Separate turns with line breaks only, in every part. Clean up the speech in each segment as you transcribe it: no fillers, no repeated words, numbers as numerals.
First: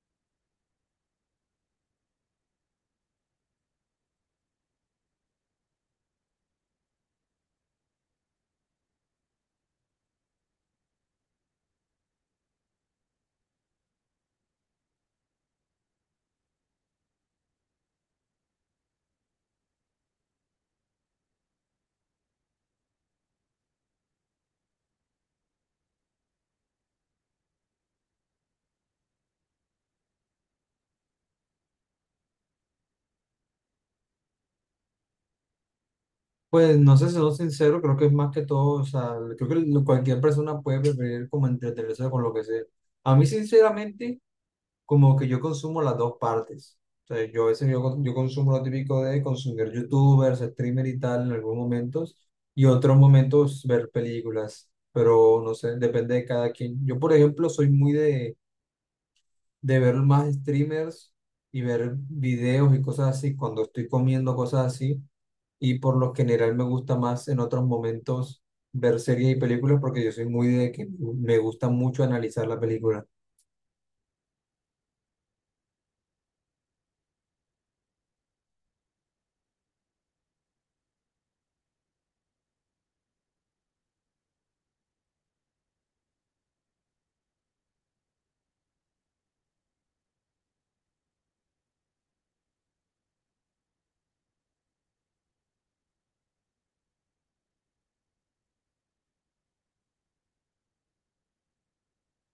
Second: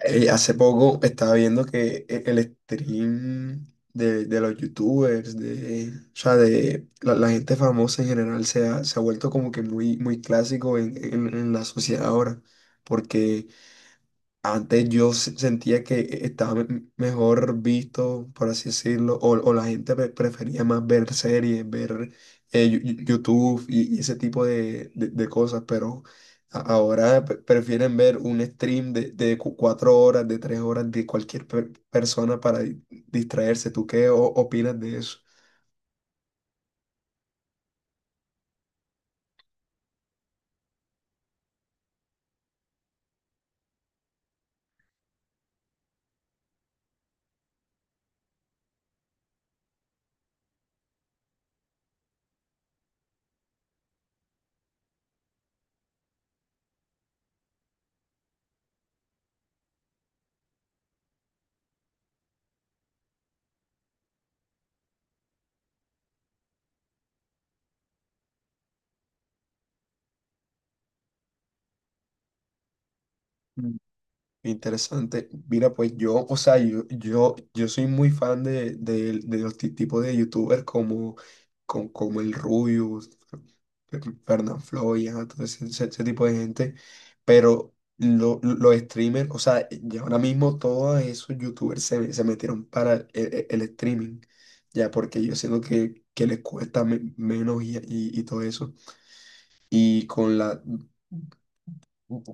Hace poco estaba viendo que el stream de los youtubers, de, o sea, de la gente famosa en general se ha vuelto como que muy clásico en, en la sociedad ahora, porque antes yo sentía que estaba mejor visto, por así decirlo, o la gente prefería más ver series, ver YouTube y ese tipo de, de cosas, pero ahora prefieren ver un stream de cuatro horas, de tres horas de cualquier persona para distraerse. ¿Tú qué opinas de eso?
Pues no sé, siendo sincero, creo que es más que todo, o sea, creo que cualquier persona puede preferir como entretenerse con lo que sea. A mí, sinceramente, como que yo consumo las dos partes. O sea, yo a veces yo, con- yo consumo lo típico de consumir youtubers, streamer y tal en algunos momentos, y otros momentos ver películas, pero no sé, depende de cada quien. Yo, por ejemplo, soy muy de ver más streamers y ver videos y cosas así cuando estoy comiendo cosas así, y por lo general me gusta más en otros momentos ver series y películas, porque yo soy muy de que me gusta mucho analizar la película.
Interesante. Mira, pues yo, o sea, yo soy muy fan de, de los tipos de youtubers como, como el Rubius, Fernán Floyd, ajá, todo ese, ese tipo de gente. Pero los streamers, o sea, ya ahora mismo todos esos youtubers se metieron para el, el streaming, ya porque yo siento que les cuesta menos y todo eso. Y con la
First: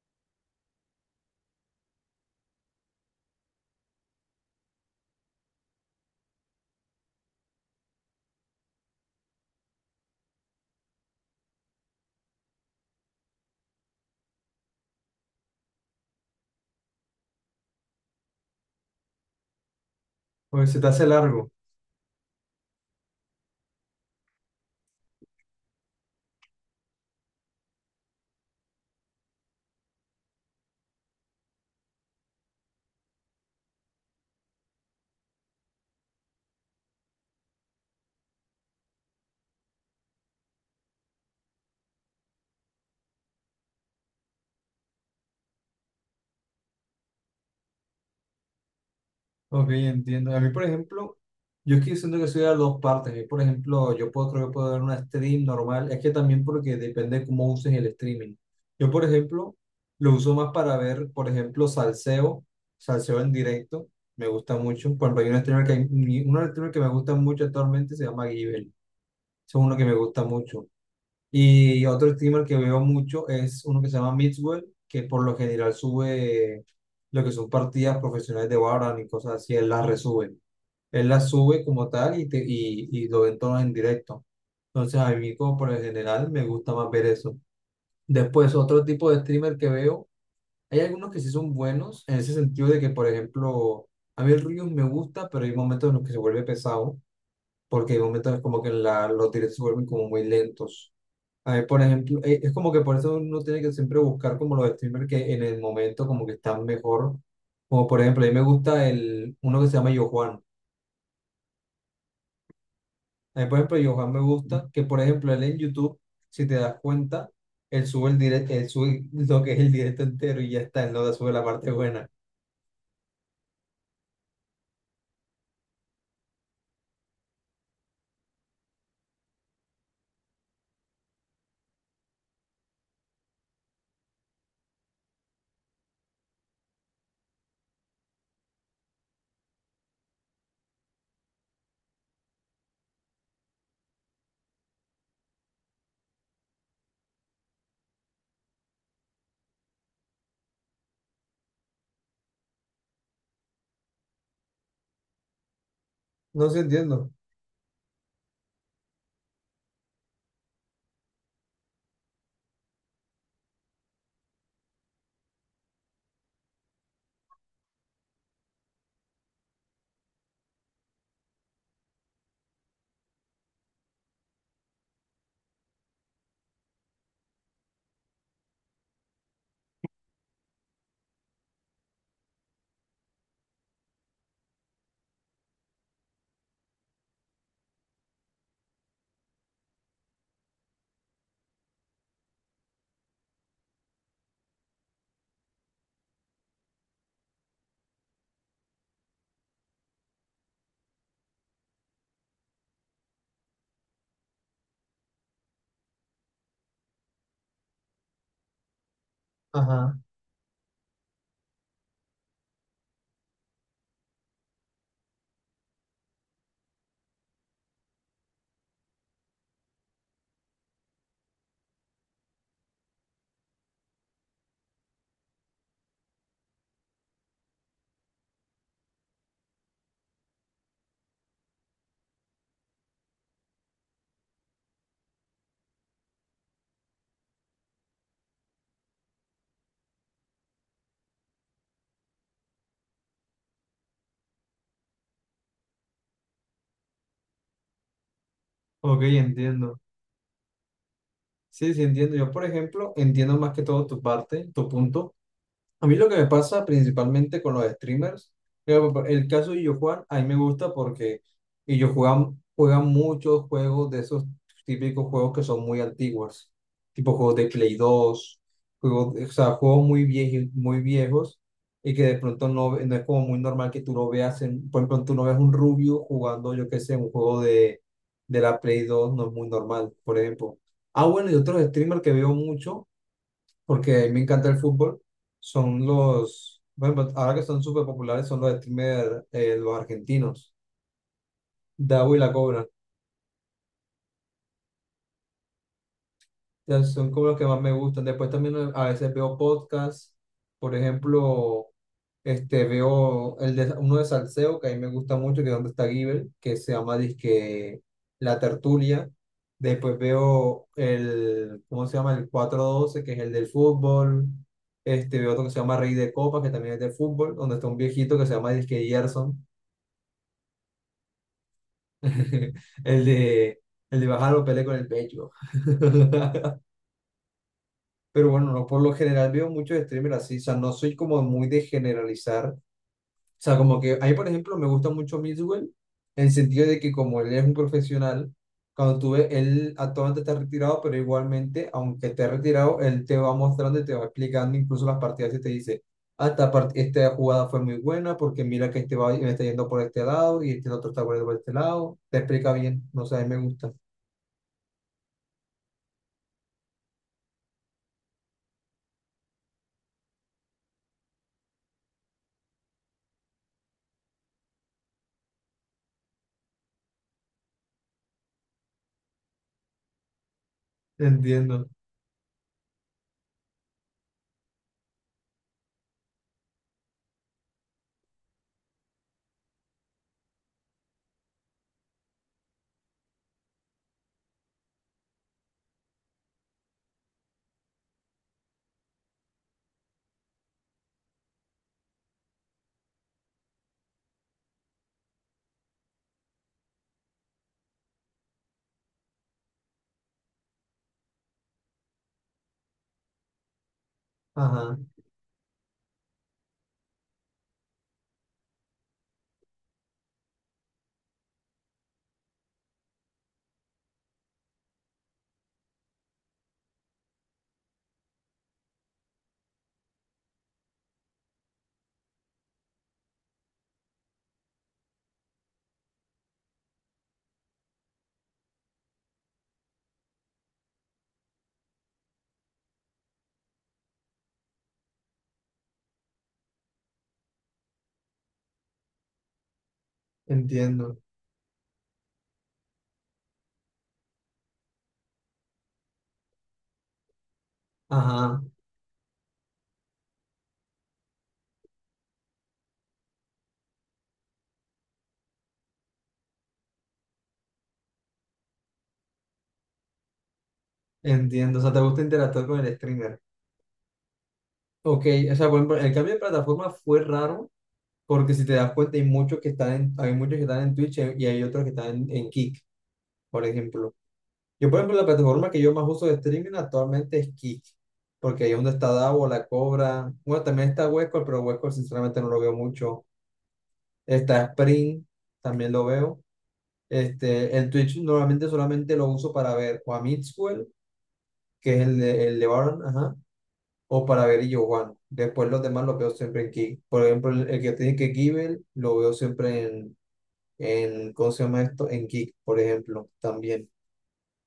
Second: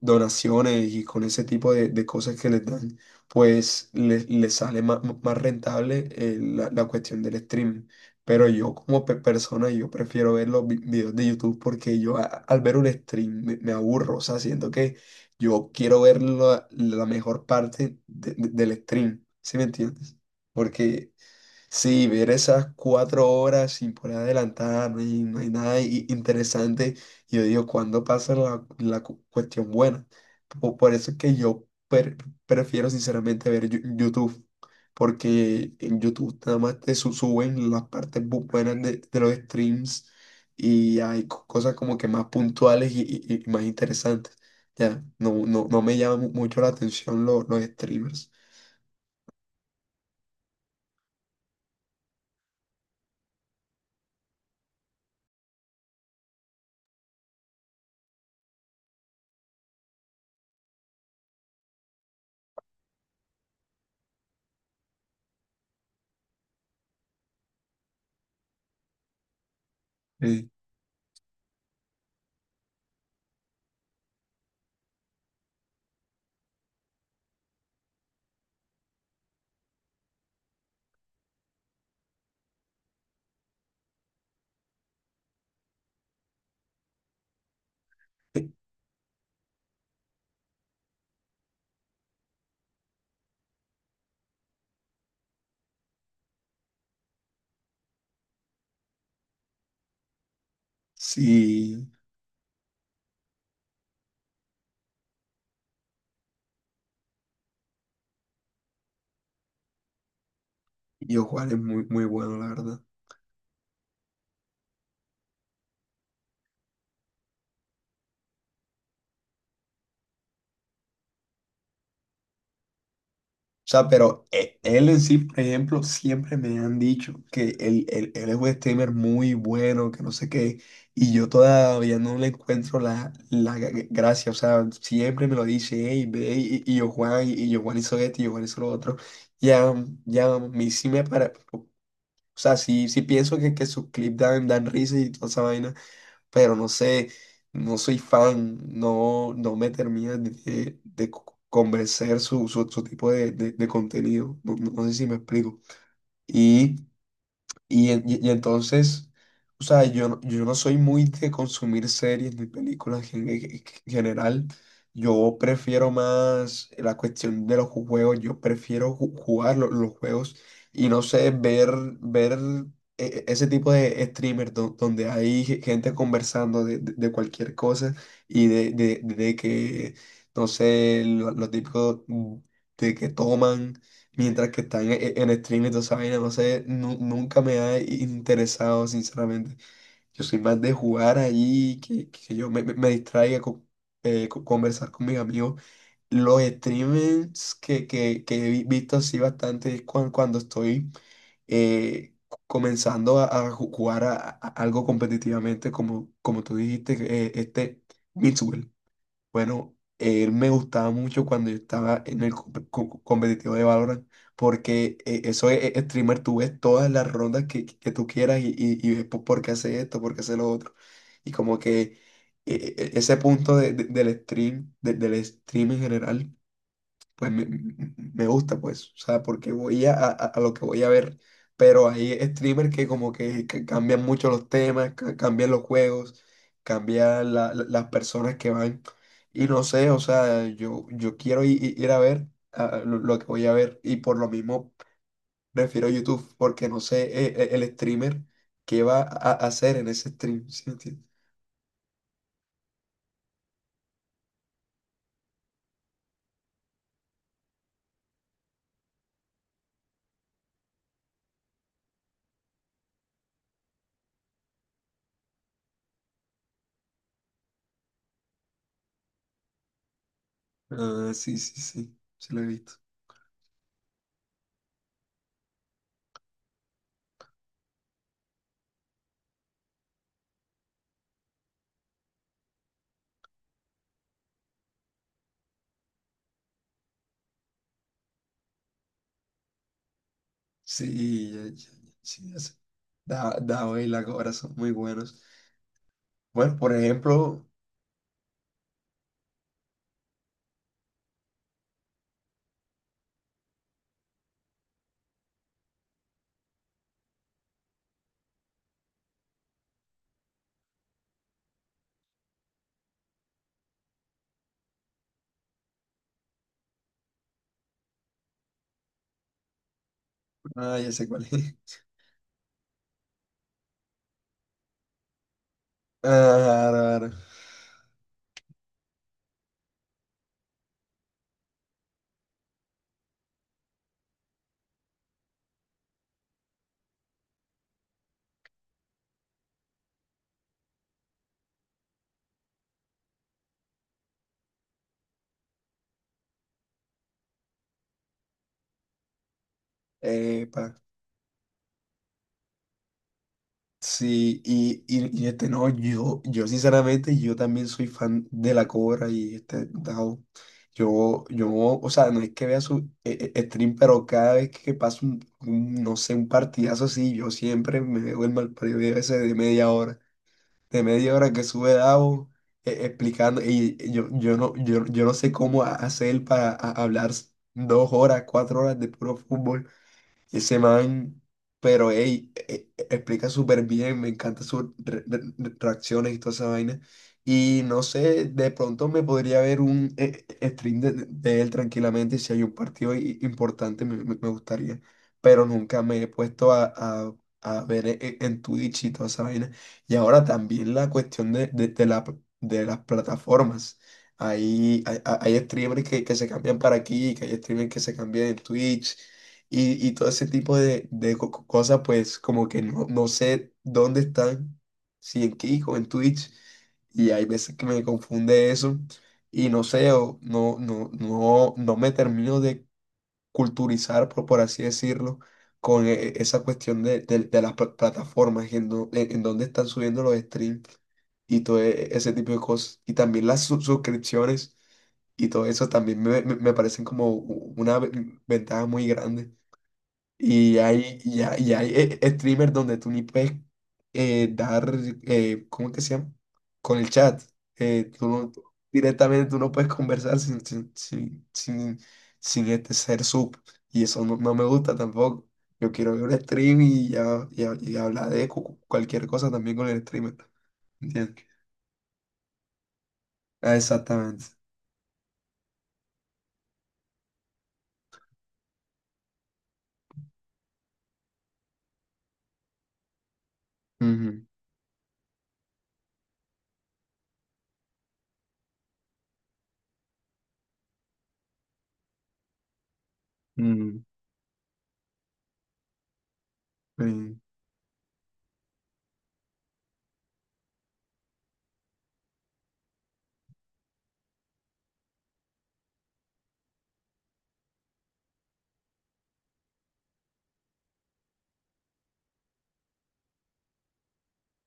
donaciones y con ese tipo de cosas que les dan, pues les sale más rentable la, la cuestión del stream. Pero yo como persona, yo prefiero ver los videos de YouTube porque yo al ver un stream me aburro, o sea, siento que yo quiero ver la, la mejor parte del stream, ¿sí me entiendes?
Oye, se te hace
Porque
largo.
sí, ver esas cuatro horas sin poder adelantar, no hay nada interesante. Y yo digo, ¿cuándo pasa la, la cuestión buena? Por, eso es que yo prefiero sinceramente ver YouTube, porque en YouTube nada más te suben las partes buenas de los streams y hay cosas como que más puntuales y más interesantes. Ya, no, no, no me llama mucho la atención los streamers.
Ok, entiendo. A mí, por ejemplo, yo es que siento que soy de las dos partes. A mí, por ejemplo, yo puedo, creo que puedo ver una stream normal. Es que también porque depende de cómo uses el streaming. Yo, por ejemplo, lo uso más para ver, por ejemplo, salseo, salseo en directo. Me gusta mucho. Por ejemplo, hay un streamer que me gusta mucho actualmente, se llama Givel. Es uno que me gusta
Eh,
mucho. Y otro streamer que veo mucho es uno que se llama Mixwell, que por lo general sube lo que son partidas profesionales de Valorant y cosas así, él las resube. Él las sube como tal y lo ven todos en directo. Entonces a mí como por lo general me gusta más ver eso.
eh,
Después otro tipo de streamer que veo, hay algunos que sí son buenos en ese sentido de que, por ejemplo, a mí el Riot me gusta, pero hay momentos en los que se vuelve pesado, porque hay momentos como que la, los directos se vuelven como muy lentos a ver, por
Sí.
ejemplo, es como que por eso uno tiene que siempre buscar como los streamers que en el momento como que están mejor. Como por ejemplo, a mí me gusta el, uno que se llama Yo Juan.
Yo Juan es muy, muy bueno, la verdad. O
A mí, por ejemplo, Yo Juan me gusta que, por ejemplo, él en YouTube, si te das cuenta, él sube el directo, él sube lo que es el directo entero y ya está, él no la sube la parte buena.
sea, pero él en sí, por ejemplo, siempre me han dicho que él, él es un streamer muy bueno, que no sé qué, y yo todavía no le encuentro la, la gracia. O sea, siempre me lo dice, hey, ve, y yo Juan, y yo Juan hizo esto, y yo Juan hizo lo otro. Ya, ya, a mí sí me para. O sea, sí, sí pienso que sus clips dan, dan risa y toda esa vaina, pero no sé, no soy fan, no, no me termina de convencer su tipo de, de contenido, no, no sé si me explico.
No sé,
Y
entiendo.
y entonces, o sea, yo, yo no soy muy de consumir series ni películas en, en general. Yo prefiero más la cuestión de los juegos. Yo prefiero jugar los juegos y no sé, ver ese tipo de streamers donde hay gente conversando de, de cualquier cosa y de, no sé, lo típico de que toman. Mientras que están en stream y toda esa vaina, no sé, nunca me ha interesado, sinceramente. Yo soy más de jugar allí, que yo me distraiga con, conversar con mis amigos. Los streamers que he visto así bastante es cuando estoy comenzando a jugar a, algo competitivamente, como, como tú dijiste, este Mitsuel. Bueno,
Ajá.
él me gustaba mucho cuando yo estaba en el competitivo de Valorant, porque eso es streamer, tú ves todas las rondas que tú quieras y ves por qué hace esto, por qué hace lo otro. Y como que ese punto del stream, del stream en general pues me gusta, pues, o sea, porque voy a, a lo que voy a ver. Pero hay streamers que como que cambian mucho los temas, cambian los juegos, cambian las personas que van. Y no sé, o sea, yo quiero ir, a ver ah, lo que voy a ver. Y por lo mismo prefiero YouTube, porque no sé el streamer qué va
Ok,
a hacer
entiendo.
en ese stream. ¿Sí me entiendes?
Sí, sí, entiendo. Yo, por ejemplo, entiendo más que todo tu parte, tu punto. A mí lo que me pasa principalmente con los streamers, eh, el caso de Illo Juan, a mí me gusta porque Illo Juan juega muchos juegos de esos típicos juegos que son muy antiguos, tipo juegos de Play 2, juegos, o sea, juegos muy viejos, muy
Ah, sí,
viejos,
sí,
y
sí,
que de
sí lo he
pronto no,
visto.
no es como muy normal que tú lo veas, en, por ejemplo, tú no ves un rubio jugando, yo qué sé, un juego de la Play 2, no es muy normal, por ejemplo. Ah, bueno, y otros streamers que veo mucho porque a mí me encanta el fútbol, son los, bueno, ahora que son súper populares, son los streamers, los argentinos,
Sí,
Dabu y
sí,
la
ya sé.
Cobra.
Da, Dao y la cobra son muy buenos. Bueno, por
Sea, son como los
ejemplo,
que más me gustan. Después también, a veces veo podcasts, por ejemplo, este, veo el de, uno de Salseo, que a mí me gusta mucho, que es donde está Giver, que se llama disque La Tertulia. Después veo el, ¿cómo se llama? El 412, que es el del fútbol. Este, veo otro que se llama Rey de Copas, que también es del fútbol, donde está un viejito que se llama disque Gerson,
ah, ya sé cuál es.
el de, el de bajar los pele con el pecho.
Ah, claro, claro.
Pero bueno, no, por lo general veo muchos streamers así, o sea, no soy como muy de generalizar, o sea, como que ahí, por ejemplo, me gusta mucho Mixwell, en el sentido de que como él es un profesional, cuando tú ves, él actualmente está retirado, pero igualmente, aunque esté retirado, él te va mostrando y te va explicando incluso las partidas y te dice, ah, esta, esta jugada fue muy buena porque mira que este va me está yendo por este lado y
Epa.
este otro está por este lado, te explica bien, no sé, a mí me gusta.
Sí, y este no, yo sinceramente, yo también soy fan de la cobra y este Dao. Yo, o sea, no es que vea su stream, pero cada vez que pasa un, no sé, un partidazo así, yo siempre me veo el mal periodo ese de media hora, de media hora que
Entiendo,
sube Davo explicando yo yo no sé cómo hacer para hablar dos horas, cuatro horas de puro fútbol. Ese man, pero ey, explica súper bien, me encanta sus reacciones y toda esa vaina. Y no sé, de pronto me podría ver un stream de él tranquilamente. Si hay un partido importante, me gustaría. Pero nunca me he puesto a, a ver en Twitch y toda esa vaina. Y ahora también la cuestión de, de la, de las plataformas.
ajá,
Hay streamers que se cambian para aquí, que hay streamers que se cambian en Twitch y todo ese tipo de cosas, pues como que no, no sé dónde están, si en Kik o en Twitch, y hay veces que me confunde eso, y no sé, o no, no, no, no me termino de culturizar, por así decirlo, con esa cuestión de, de las plataformas, en, en dónde están subiendo los streams y todo ese tipo de cosas, y también las suscripciones y todo eso también me parecen como una ventaja muy grande.
entiendo,
Y hay, streamers donde tú ni puedes dar, ¿cómo que se llama? Con el chat. Tú
ajá.
directamente tú no puedes conversar sin este ser sub. Y eso no, no me gusta tampoco. Yo quiero ver un stream y, y hablar de cualquier cosa también con el streamer. ¿Entiendes?
Entiendo, o sea, te gusta interactuar con el streamer.
Ah, exactamente.
Ok, o sea, por ejemplo, el cambio de plataforma fue raro, porque si te das cuenta hay muchos que están en, hay muchos que están en Twitch, y hay otros que están en Kick, por ejemplo.
Ujú,
Yo, por ejemplo, la plataforma que yo más uso de streaming actualmente es Kick, porque ahí es donde está Davo, La Cobra, bueno, también está Huesco, pero Huesco sinceramente no lo veo mucho.
ujú,
Está Spring, también lo veo.
sí.
Este, el Twitch normalmente solamente lo uso para ver o a Mixwell, que es el de Baron, ajá, o para ver y Juan. Después los demás los veo siempre en Kick. Por ejemplo, el que tiene que Kibel lo veo siempre en, ¿cómo se llama esto? En Kick, por ejemplo, también.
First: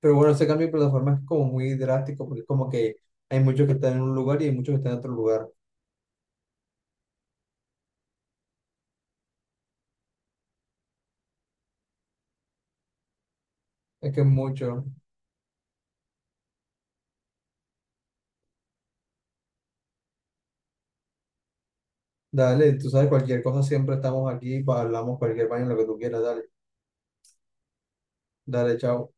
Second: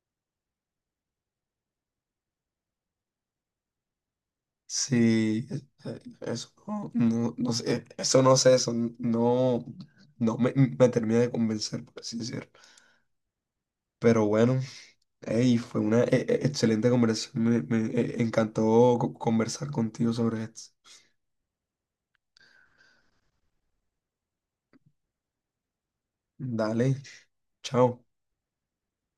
Pero bueno, ese cambio de plataforma es como muy drástico, porque es como que hay muchos que están en un lugar y hay muchos que están en otro lugar.
Sí, eso no, no, no sé, eso no sé, eso no, me termina de convencer, por así decirlo.
Es que
Pero
es
bueno,
mucho.
hey, fue una excelente conversación, me encantó conversar contigo sobre esto.
Dale, tú sabes, cualquier cosa siempre estamos aquí, hablamos cualquier baño, lo que tú quieras, dale,
Dale, chao.
dale, chao.